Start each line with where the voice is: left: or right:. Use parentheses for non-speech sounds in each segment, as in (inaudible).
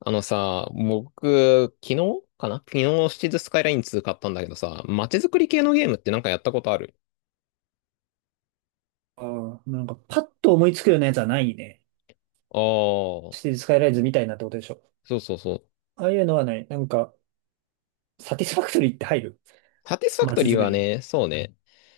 left: あのさ、僕、昨日、シティズスカイライン2買ったんだけどさ、街づくり系のゲームってなんかやったことある？
right: ああ、なんかパッと思いつくようなやつはないね。
left: ああー、
right: シティスカイライズみたいなってことでしょ。
left: そうそうそう。
right: ああいうのはない。なんか、サティスファクトリーって入る。
left: サティスファクト
right: 街
left: リー
right: づく
left: は
right: りに。
left: ね、そうね。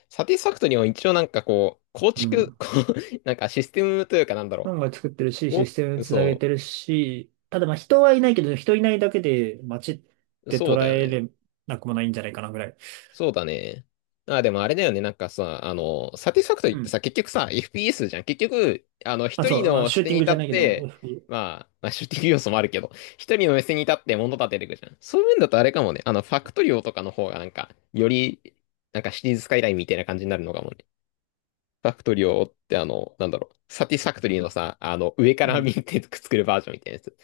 left: サティスファクトリーは一応なんかこう、構
right: う
left: 築、
right: ん。
left: こう (laughs) なんかシステムというかなんだ
right: フ
left: ろ
right: ァンが作ってるし、
left: う。
right: システム
left: お、
right: つなげ
left: そ
right: てるし、ただまあ人はいないけど、人いないだけで街っ
left: う、
right: て
left: そう
right: 捉
left: だよ
right: え
left: ね。
right: れなくもないんじゃないかなぐらい。
left: そうだね。あ、でもあれだよね。なんかさ、あの、サティスファクトリ
right: う
left: ーって
right: ん。
left: さ、結局さ、FPS じゃん。結局、あの、
right: あ、
left: 一
right: そ
left: 人
right: う、まあ
left: の
right: シ
left: 視
right: ュー
left: 点
right: ティ
left: に
right: ング
left: 立
right: じ
left: っ
right: ゃないけど、
left: て、まあ、まあ、シューティング要素もあるけど、一人の目線に立って物立てていくじゃん。そういう面だとあれかもね。あの、ファクトリオとかの方がなんか、より、なんかシリーズスカイラインみたいな感じになるのかもね。ファクトリオってあの、なんだろう、サティスファクトリーのさ、あの、上か
right: う
left: ら
right: ん。
left: 見てくっつけるバージョンみたいなやつ。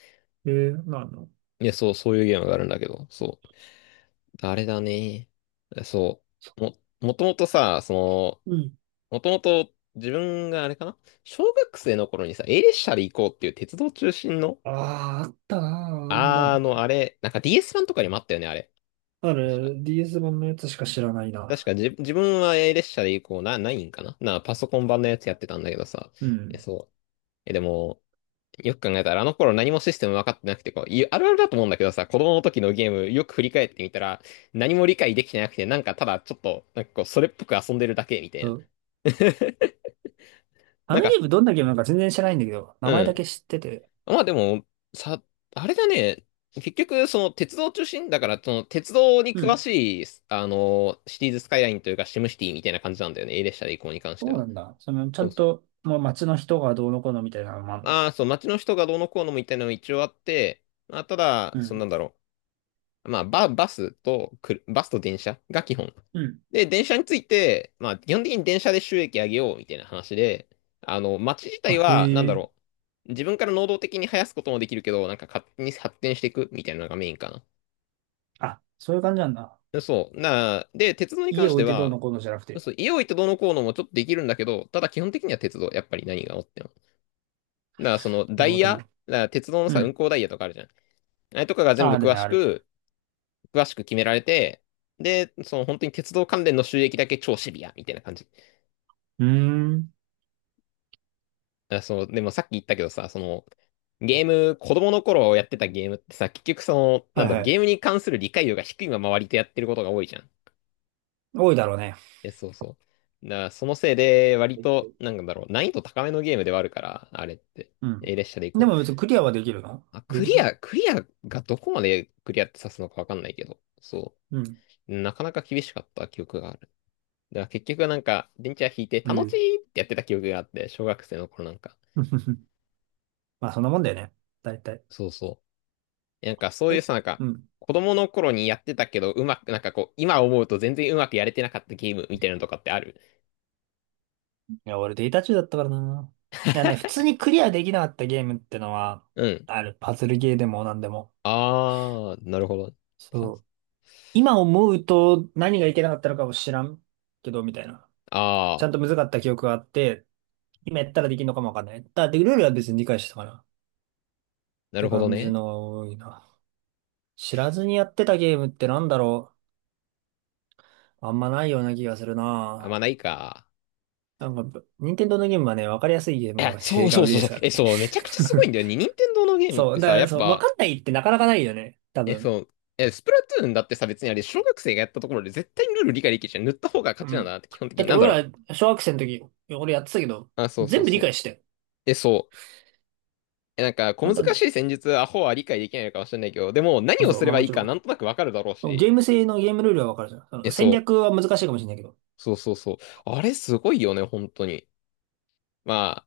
right: まあ
left: いや、そう、そういうゲームがあるんだけど、そう。あれだね。そう。もともとさ、その、
right: うん。
left: もともと自分があれかな小学生の頃にさ、A 列車で行こうっていう鉄道中心の、
right: ああ、あったなあ、あんな
left: あ
right: 作
left: の、あ
right: 品。
left: れ、なんか DS 版とかにもあったよね、あれ。
right: あ
left: 確か、
right: る DS 版のやつしか知らないな。
left: 確かじ自分は A 列車で行こうな、ないんかなな、パソコン版のやつやってたんだけどさ。
right: う
left: え、
right: ん。
left: そう。え、でも、よく考えたらあの頃何もシステム分かってなくて、こう、いあるあるだと思うんだけどさ、子供の時のゲームよく振り返ってみたら、何も理解できてなくて、なんかただちょっと、なんかこう、それっぽく遊んでるだけみたいな。(laughs)
right: あ
left: なん
right: の
left: か、
right: ゲームどんなゲームなのか全然知らないんだけど、名前
left: う
right: だ
left: ん。
right: け知ってて。
left: まあでも、さ、あれだね。結局、その鉄道中心だから、その鉄道に
right: う
left: 詳
right: ん。
left: しい、あの、シティーズスカイラインというかシムシティみたいな感じなんだよね。A 列車で移行こうに関して
right: そう
left: は。
right: なんだ。その、ちゃ
left: そう
right: ん
left: そう。
right: と、もう街の人がどうのこうのみたいなのもあるの？
left: ああ、そう、街の人がどうのこうのみたいなのも一応あって、まあ、ただ、
right: う
left: そのなん
right: ん。
left: だろう。まあ、バスと電車が基本。
right: うん。
left: で、電車について、まあ、基本的に電車で収益上げようみたいな話で、あの、街自体
right: あ、へ
left: は、なんだ
right: え。
left: ろう、自分から能動的に生やすこともできるけど、なんか勝手に発展していくみたいなのがメインか
right: あ、そういう感じなんだ。
left: な。そう。で、鉄道に関
right: 家
left: し
right: 置
left: て
right: いてどう
left: は、
right: のこうのじゃなくて。
left: そう、イオイとどうのこうのもちょっとできるんだけど、ただ基本的には鉄道、やっぱり何があっても。だから、その、
right: な
left: ダ
right: る
left: イ
right: ほど
left: ヤ、だか
right: ね。
left: ら鉄道の
right: う
left: さ、運
right: ん。
left: 行ダイヤとかあるじゃん。あれとかが全
right: あ、
left: 部
right: ある
left: 詳
right: ね、
left: し
right: ある。
left: く、詳しく決められて、で、その本当に鉄道関連の収益だけ超シビアみたいな感じ。
right: うーん。
left: あ、そう、でもさっき言ったけどさ、その、ゲーム、子供の頃やってたゲームってさ、結局その、な
right: は
left: ん
right: い
left: だろ
right: は
left: う、ゲー
right: い。
left: ムに関する理解度が低いまま割とやってることが多いじゃん。
right: 多いだろうね。
left: え、そうそう。だからそのせいで、割と、なんだろう、難易度高めのゲームではあるから、あれって。
right: う
left: え、
right: ん。
left: 列車で行
right: で
left: こう。
right: も別にクリアはできるの？
left: あ、
right: どう
left: ク
right: いうこ
left: リ
right: と？
left: ア、クリアがどこまでクリアって指すのかわかんないけど、そ
right: うん。
left: う。なかなか厳しかった記憶がある。だから結局なんか、電池は引いて、
right: え
left: 楽し
right: え。
left: いってやってた記憶があって、小学生の頃なんか。
right: (laughs) まあそんなもんだよね。大体。
left: そうそうなんかそういう
right: え
left: さ、なんか、
right: うん。
left: 子供の頃にやってたけど、うまく、なんかこう、今思うと全然うまくやれてなかったゲームみたいなのとかってある？
right: いや、俺データ中だったからな。いやね、普通にクリアできなかったゲームってのは、
left: うん。
right: ある、パズルゲーでもなんでも。
left: あー、なるほど。パ
right: そう。今思うと何がいけなかったのかも知らんけど、みたいな。
left: あ
right: ちゃんと難かった記憶があって、今やったらできるのかもわかんない。だってルールは別に理解してたかな。っ
left: ー、なる
right: て
left: ほど
right: 感じ
left: ね。
right: の多いな。知らずにやってたゲームってなんだろう。あんまないような気がする
left: あ、まあ
right: な。
left: ないか。
right: なんか、任天堂のゲームはね、わかりやすいゲー
left: い
right: ム
left: や、
right: が、(laughs)
left: そう
right: が
left: そう
right: 売り
left: そう
right: で
left: そう。
right: すから
left: え、
right: ね。
left: そう、めちゃくちゃすごいんだよね。任天堂のゲ
right: (laughs)
left: ームっ
right: そ
left: て
right: う。だか
left: さ、や
right: ら、
left: っ
right: そう、わ
left: ぱ、
right: かんないってなかなかないよね。多
left: え、
right: 分。
left: そう、え、スプラトゥーンだってさ、別にあれ、小学生がやったところで絶対にルール理解できるじゃん。塗った方が
right: う
left: 勝ちなんだ
right: ん。
left: なって、基本的
right: だ
left: に。
right: って
left: なんだろ
right: 俺
left: う。
right: ら、小学生の時、俺やってたけど、
left: あ、そうそう
right: 全部理
left: そう。
right: 解してよ。
left: え、そう。え、なんか、小難
right: 簡単だ
left: し
right: よ。
left: い戦術、アホは理解できないのかもしれないけど、でも、何を
right: そう、
left: すれ
right: まあ
left: ば
right: も
left: いい
right: ち
left: か、なん
right: ろ
left: となくわかるだろう
right: ん。ゲ
left: し。
right: ーム性のゲームルールはわかるじゃん。そ
left: え、
right: の戦
left: そう。
right: 略は難しいかもしれないけど。
left: そうそうそう。あれ、すごいよね、本当に。ま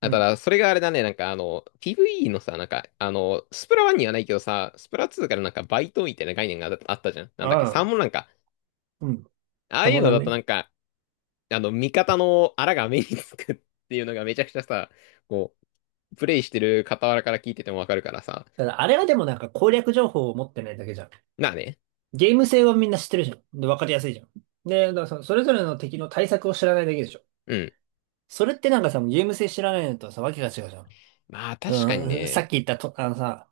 left: あ、
right: う
left: あた
right: ん。
left: だ、それがあれだね、なんか、あの、PVE のさ、なんか、あの、スプラ1にはないけどさ、スプラ2からなんか、バイトみたいな概念があったじゃん。なん
right: あ
left: だっけ、サー
right: あ。
left: モンなんか、
right: うん。
left: ああ
right: た
left: い
right: ま
left: うの
right: らん
left: だと
right: ね。
left: なんか、あの、味方のアラが目につくっていうのがめちゃくちゃさ、こう、プレイしてる傍らから聞いててもわかるからさ。
right: ただ、あれはでもなんか攻略情報を持ってないだけじゃん。
left: なあね。
right: ゲーム性はみんな知ってるじゃん。で、わかりやすいじゃん。で、だからそのそれぞれの敵の対策を知らないだけでしょ。
left: うん。
right: それってなんかさ、ゲーム性知らないのとさ、わけが違うじゃん。
left: まあ確かに
right: うん、さ
left: ね。
right: っき言ったと、あのさ、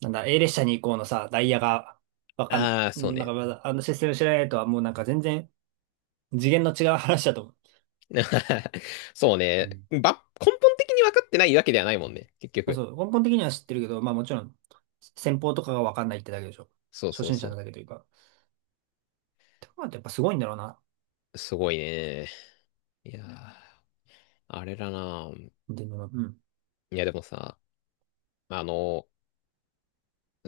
right: なんだ、A 列車に行こうのさ、ダイヤが、わかん、
left: ああ、そう
right: なん
left: ね。
right: かまだ、あのシステム知らないとはもうなんか全然次元の違う話だと思
left: (laughs) そう
right: う。う
left: ね。
right: ん。
left: ば、根本的に分かってないわけではないもんね。結
right: まあ、
left: 局。
right: そう、根本的には知ってるけど、まあもちろん、先方とかがわかんないってだけでしょ。
left: そう
right: 初
left: そう
right: 心者な
left: そ
right: だけというか。ってことはやっぱすごいんだろうな。
left: う。すごいね。いやー、あれだな。
right: でも、うん。
left: いや、でもさ、あの、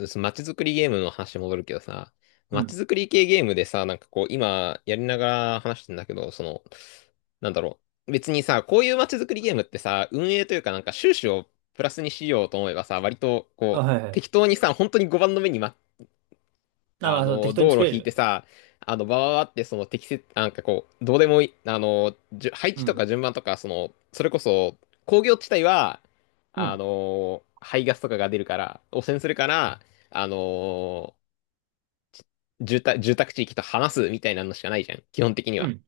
left: そ街づくりゲームの話戻るけどさ、
right: う
left: 街
right: ん。
left: づくり系ゲームでさ、なんかこう、今やりながら話してんだけど、その、なんだろう。別にさ、こういう街づくりゲームってさ、運営というかなんか収支をプラスにしようと思えばさ、割と
right: あ、
left: こう、
right: はいはい。
left: 適当にさ、本当に5番の目にま
right: あ、ま
left: あ
right: あ、そう
left: の、
right: 適当に
left: 道
right: 作
left: 路
right: れる
left: 引い
right: よ
left: て
right: ね。
left: さ、あの、バーってその適切、なんかこう、どうでもいい、あの、じゅ配
right: う
left: 置と
right: ん。
left: か順番とか、その、それこそ、工業地帯は、
right: う
left: あ
right: ん。
left: の、排ガスとかが出るから、汚染するから、あの、住宅地域と話すみたいなのしかないじゃん、基本的に
right: う
left: は。
right: ん。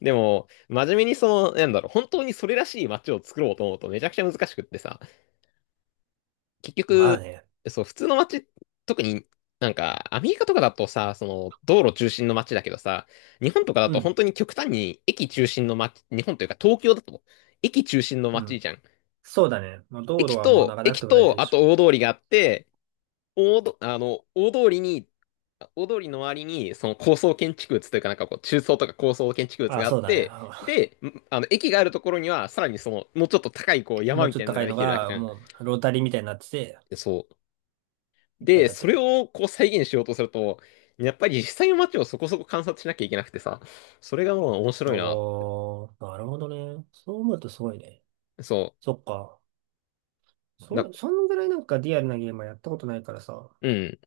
left: でも、真面目にその、なんだろう、本当にそれらしい街を作ろうと思うとめちゃくちゃ難しくってさ、結
right: まあ
left: 局、
right: ね。
left: そう、普通の街、特になんか、アメリカとかだとさ、その、道路中心の街だけどさ、日本とかだ
right: う
left: と本
right: ん。
left: 当に極端に駅中心の街、日本というか東京だと、駅中心の
right: う
left: 街
right: ん。
left: じゃん。
right: そうだね。まあ、道路
left: 駅
right: はもうなん
left: と、
right: かなく
left: 駅
right: ても大体
left: と、
right: で
left: あ
right: しょ。
left: と大通りがあって、大ど、あの、大通りに、大通りの周りに、その高層建築物というか、なんかこう、中層とか高層建築物
right: あ、
left: があっ
right: そうだね。
left: て、で、んあの、駅があるところには、さらにその、もうちょっと高い、こう、
right: も
left: 山
right: う
left: み
right: ちょ
left: た
right: っ
left: いな
right: と
left: の
right: 高
left: が
right: い
left: で
right: の
left: きてるわけじ
right: が、
left: ゃん。
right: もう、ロータリーみたいになってて、
left: そう。
right: いっぱい
left: で、
right: 立って
left: そ
right: る
left: れ
right: みたいな。
left: をこう再現しようとすると、やっぱり実際の街をそこそこ観察しなきゃいけなくてさ、それがもう面
right: あ
left: 白
right: あ、
left: いな。
right: なるほどね。そう思うとすごいね。
left: そ
right: そっか。
left: う。
right: そ
left: な、
right: れ、そんぐらいなんかリアルなゲームはやったことないからさ。
left: うん。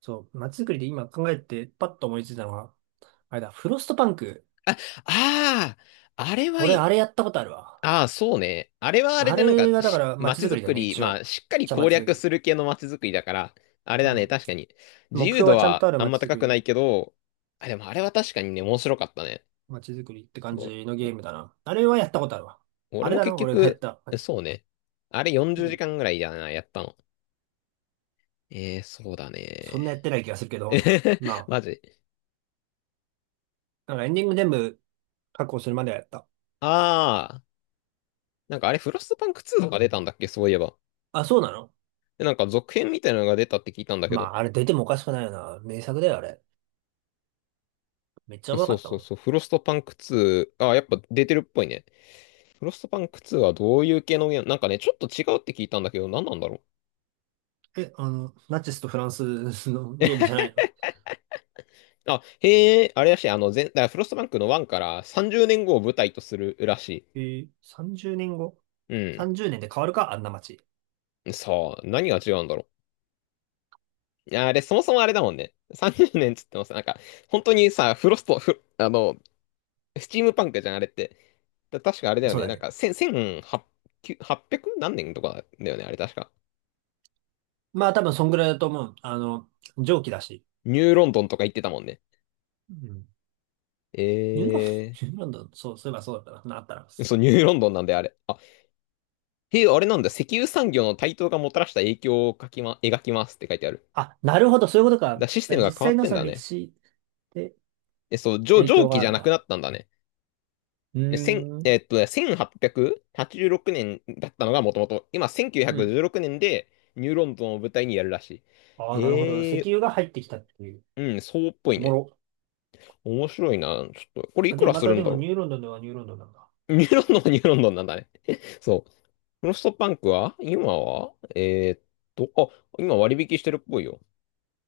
right: そう、街づくりで今考えてパッと思いついたのが、あれだ、フロストパンク。
left: あ、ああ、あれはい
right: 俺、あ
left: い。
right: れやったことあるわ。
left: ああ、そうね。あれはあれ
right: あ
left: でなん
right: れ
left: か
right: がだか
left: し、
right: ら街
left: 街
right: づく
left: づ
right: りだ
left: く
right: よね、
left: り、
right: 一
left: まあ、
right: 応。
left: しっかり
right: じゃ
left: 攻
right: 街づく
left: 略
right: り。
left: する系の街づくりだから、あれ
right: う
left: だね、
right: ん。
left: 確かに。自
right: 目
left: 由
right: 標
left: 度
right: がちゃんと
left: は
right: ある
left: あんま
right: 街づく
left: 高くな
right: り、
left: いけど、あ、でもあれは確かにね、面白かったね。
right: 街づくりって感
left: お
right: じのゲ
left: お
right: ームだな。あれはやったことあるわ。あ
left: 俺
right: れ
left: も
right: だな、
left: 結
right: 俺がやっ
left: 局、
right: たやつ。
left: そうね。あれ40
right: う
left: 時
right: ん。
left: 間ぐらいだな、やったの。えー、そうだ
right: そ
left: ね。
right: んなやってない気がするけ
left: (laughs) え
right: ど。
left: へへ
right: ま
left: マジ。
right: あ、なんかエンディング全部確保するまではやった。
left: ああ、なんかあれ、フロストパンク2とか出たんだっけ、そういえば。
right: あ、そうなの？
left: で、なんか続編みたいなのが出たって聞いたんだけ
right: ま
left: ど。
right: あ、あれ出てもおかしくないよな。名作だよ、あれ。めっちゃおもろ
left: そ
right: か
left: う
right: った
left: そ
right: も
left: う
right: ん。
left: そう、フロストパンク2、ああ、やっぱ出てるっぽいね。フロストパンク2はどういう系のゲームなんかね、ちょっと違うって聞いたんだけど、何なんだろう。
right: え、あの、ナチスとフランスのゲームじゃないの？
left: あ、へえ、あれらしい、だからフロストパンクの1から30年後を舞台とするらし
right: 30年後？
left: い。うん。
right: 30 年で変わるかあんな街。
left: さあ、何が違うんだろう。あれ、そもそもあれだもんね。30年っつってます。なんか、本当にさ、フロスト、フ、あの、スチームパンクじゃん、あれって。だ確かあれだよ
right: そう
left: ね。
right: だ
left: なん
right: ね。
left: か、千、千八、九八百何年とかだよね、あれ確か。
right: まあ、多分そんぐらいだと思う。あの、蒸気だし。
left: ニューロンドンとか言ってたもんね。
right: うん。ニューロン、(laughs) ニ
left: え
right: ューロンドン、そう、そういえばそうだったな。なったら。
left: そう、ニューロンドンなんであれ。あ、へえ、あれなんだ。石油産業の台頭がもたらした影響を書きま、描きますって書いてある。
right: あ、なるほど、そういうことか。だ
left: だ、
right: か
left: システ
right: ら
left: ム
right: 実
left: が変わ
right: 際
left: っ
right: の
left: てん
right: その
left: だ
right: 歴
left: ね。
right: 史で
left: え、そう、
right: 影
left: 蒸
right: 響が
left: 気
right: あ
left: じ
right: る
left: ゃな
right: の
left: くな
right: か？
left: ったんだね。
right: うー
left: え、千、
right: ん。
left: ね、1886年だったのがもともと、今
right: う
left: 1916
right: ん。
left: 年でニューロンドンを舞台にやるらし
right: あ
left: い。
right: あ、なるほど。
left: へ
right: 石
left: え、
right: 油が入ってきたっていう。
left: うん、そうっぽい
right: おも
left: ね。
right: ろ。
left: 面白いな。ちょっと、これい
right: あ
left: く
right: で、
left: ら
right: ま
left: する
right: た
left: ん
right: で
left: だ
right: も
left: ろう。
right: ニューロンドンではニューロンドンなんだ。
left: ニューロンドンはニューロンドンなんだね。(laughs) そう。フロストパンクは今はーっあ、今割引してるっぽいよ。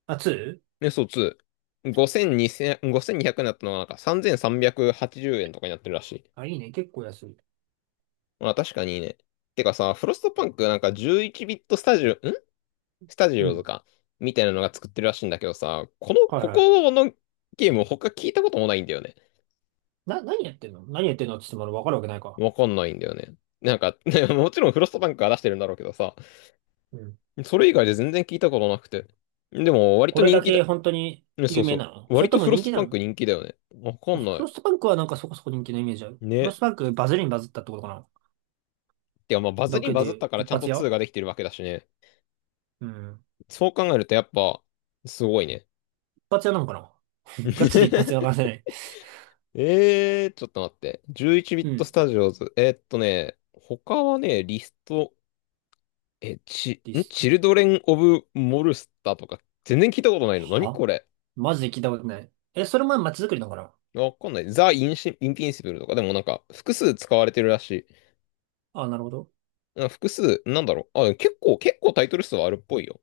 right: あ、2？
left: ね、そう、2。5200にひゃくになったのがなんか3380円とかになってるらしい。
right: あ、いいね。結構安い。
left: まあ確かにいいね。てかさ、フロストパンクなんか11ビットスタジオ、スタジ
right: う
left: オズ
right: ん。
left: か。みたいなのが作ってるらしいんだけどさ、
right: はい
left: こ
right: はい。
left: このゲーム他聞いたこともないんだよね。
right: な、何やってんの？何やってんのって言ってもらわかるわけないか。
left: わかんないんだよね。なんか、(laughs) ね、もちろんフロストパンクが出してるんだろうけどさ、
right: うん。
left: それ以外で全然聞いたことなくて。でも、割
right: こ
left: と
right: れ
left: 人
right: だ
left: 気だ。
right: け本当に
left: ね、そ
right: 有
left: う
right: 名
left: そ
right: なの？
left: う。
right: そ
left: 割
right: れと
left: と
right: も
left: フロ
right: 人
left: ス
right: 気
left: パ
right: な
left: ンク
right: の？
left: 人気だよね。わかんな
right: フ
left: い。
right: ロストパンクはなんかそこそこ人気のイメージある。フロ
left: ね。
right: ストパンクバズりにバズったってことかな？
left: てか、まあ、バズ
right: だ
left: りに
right: け
left: バズっ
right: で
left: たから
right: 一
left: ちゃんと
right: 発
left: 2
right: 屋？
left: ができてるわけだしね。
right: うん。
left: そう考えるとやっぱ、すごいね。
right: 一発屋なのかな？ (laughs) ガチで一発屋からせ
left: (laughs)
right: ない。
left: ちょっと待って。11ビッ
right: う
left: トス
right: ん。
left: タジオズ。ね、他はね、リスト、え、ち、
right: リ
left: ん
right: スト
left: チルドレン・オブ・モルスターとか、全然聞いたことないの。何
right: は
left: これ。
right: マジで聞いたことない。え、それも街づくりなのかな？
left: わかんない。ザ・インピンシブルとか、でもなんか、複数使われてるらしい。
right: あ、なるほど。
left: うん、複数、なんだろう。あ、結構タイトル数はあるっぽいよ。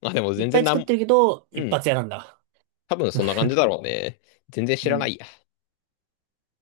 left: まあ、でも
right: いっ
left: 全
right: ぱ
left: 然
right: い
left: な
right: 作っ
left: ん、
right: てるけど、
left: う
right: 一
left: ん。
right: 発屋なんだ。
left: 多分そんな感じだろうね。全然知
right: う
left: らな
right: ん。
left: いや。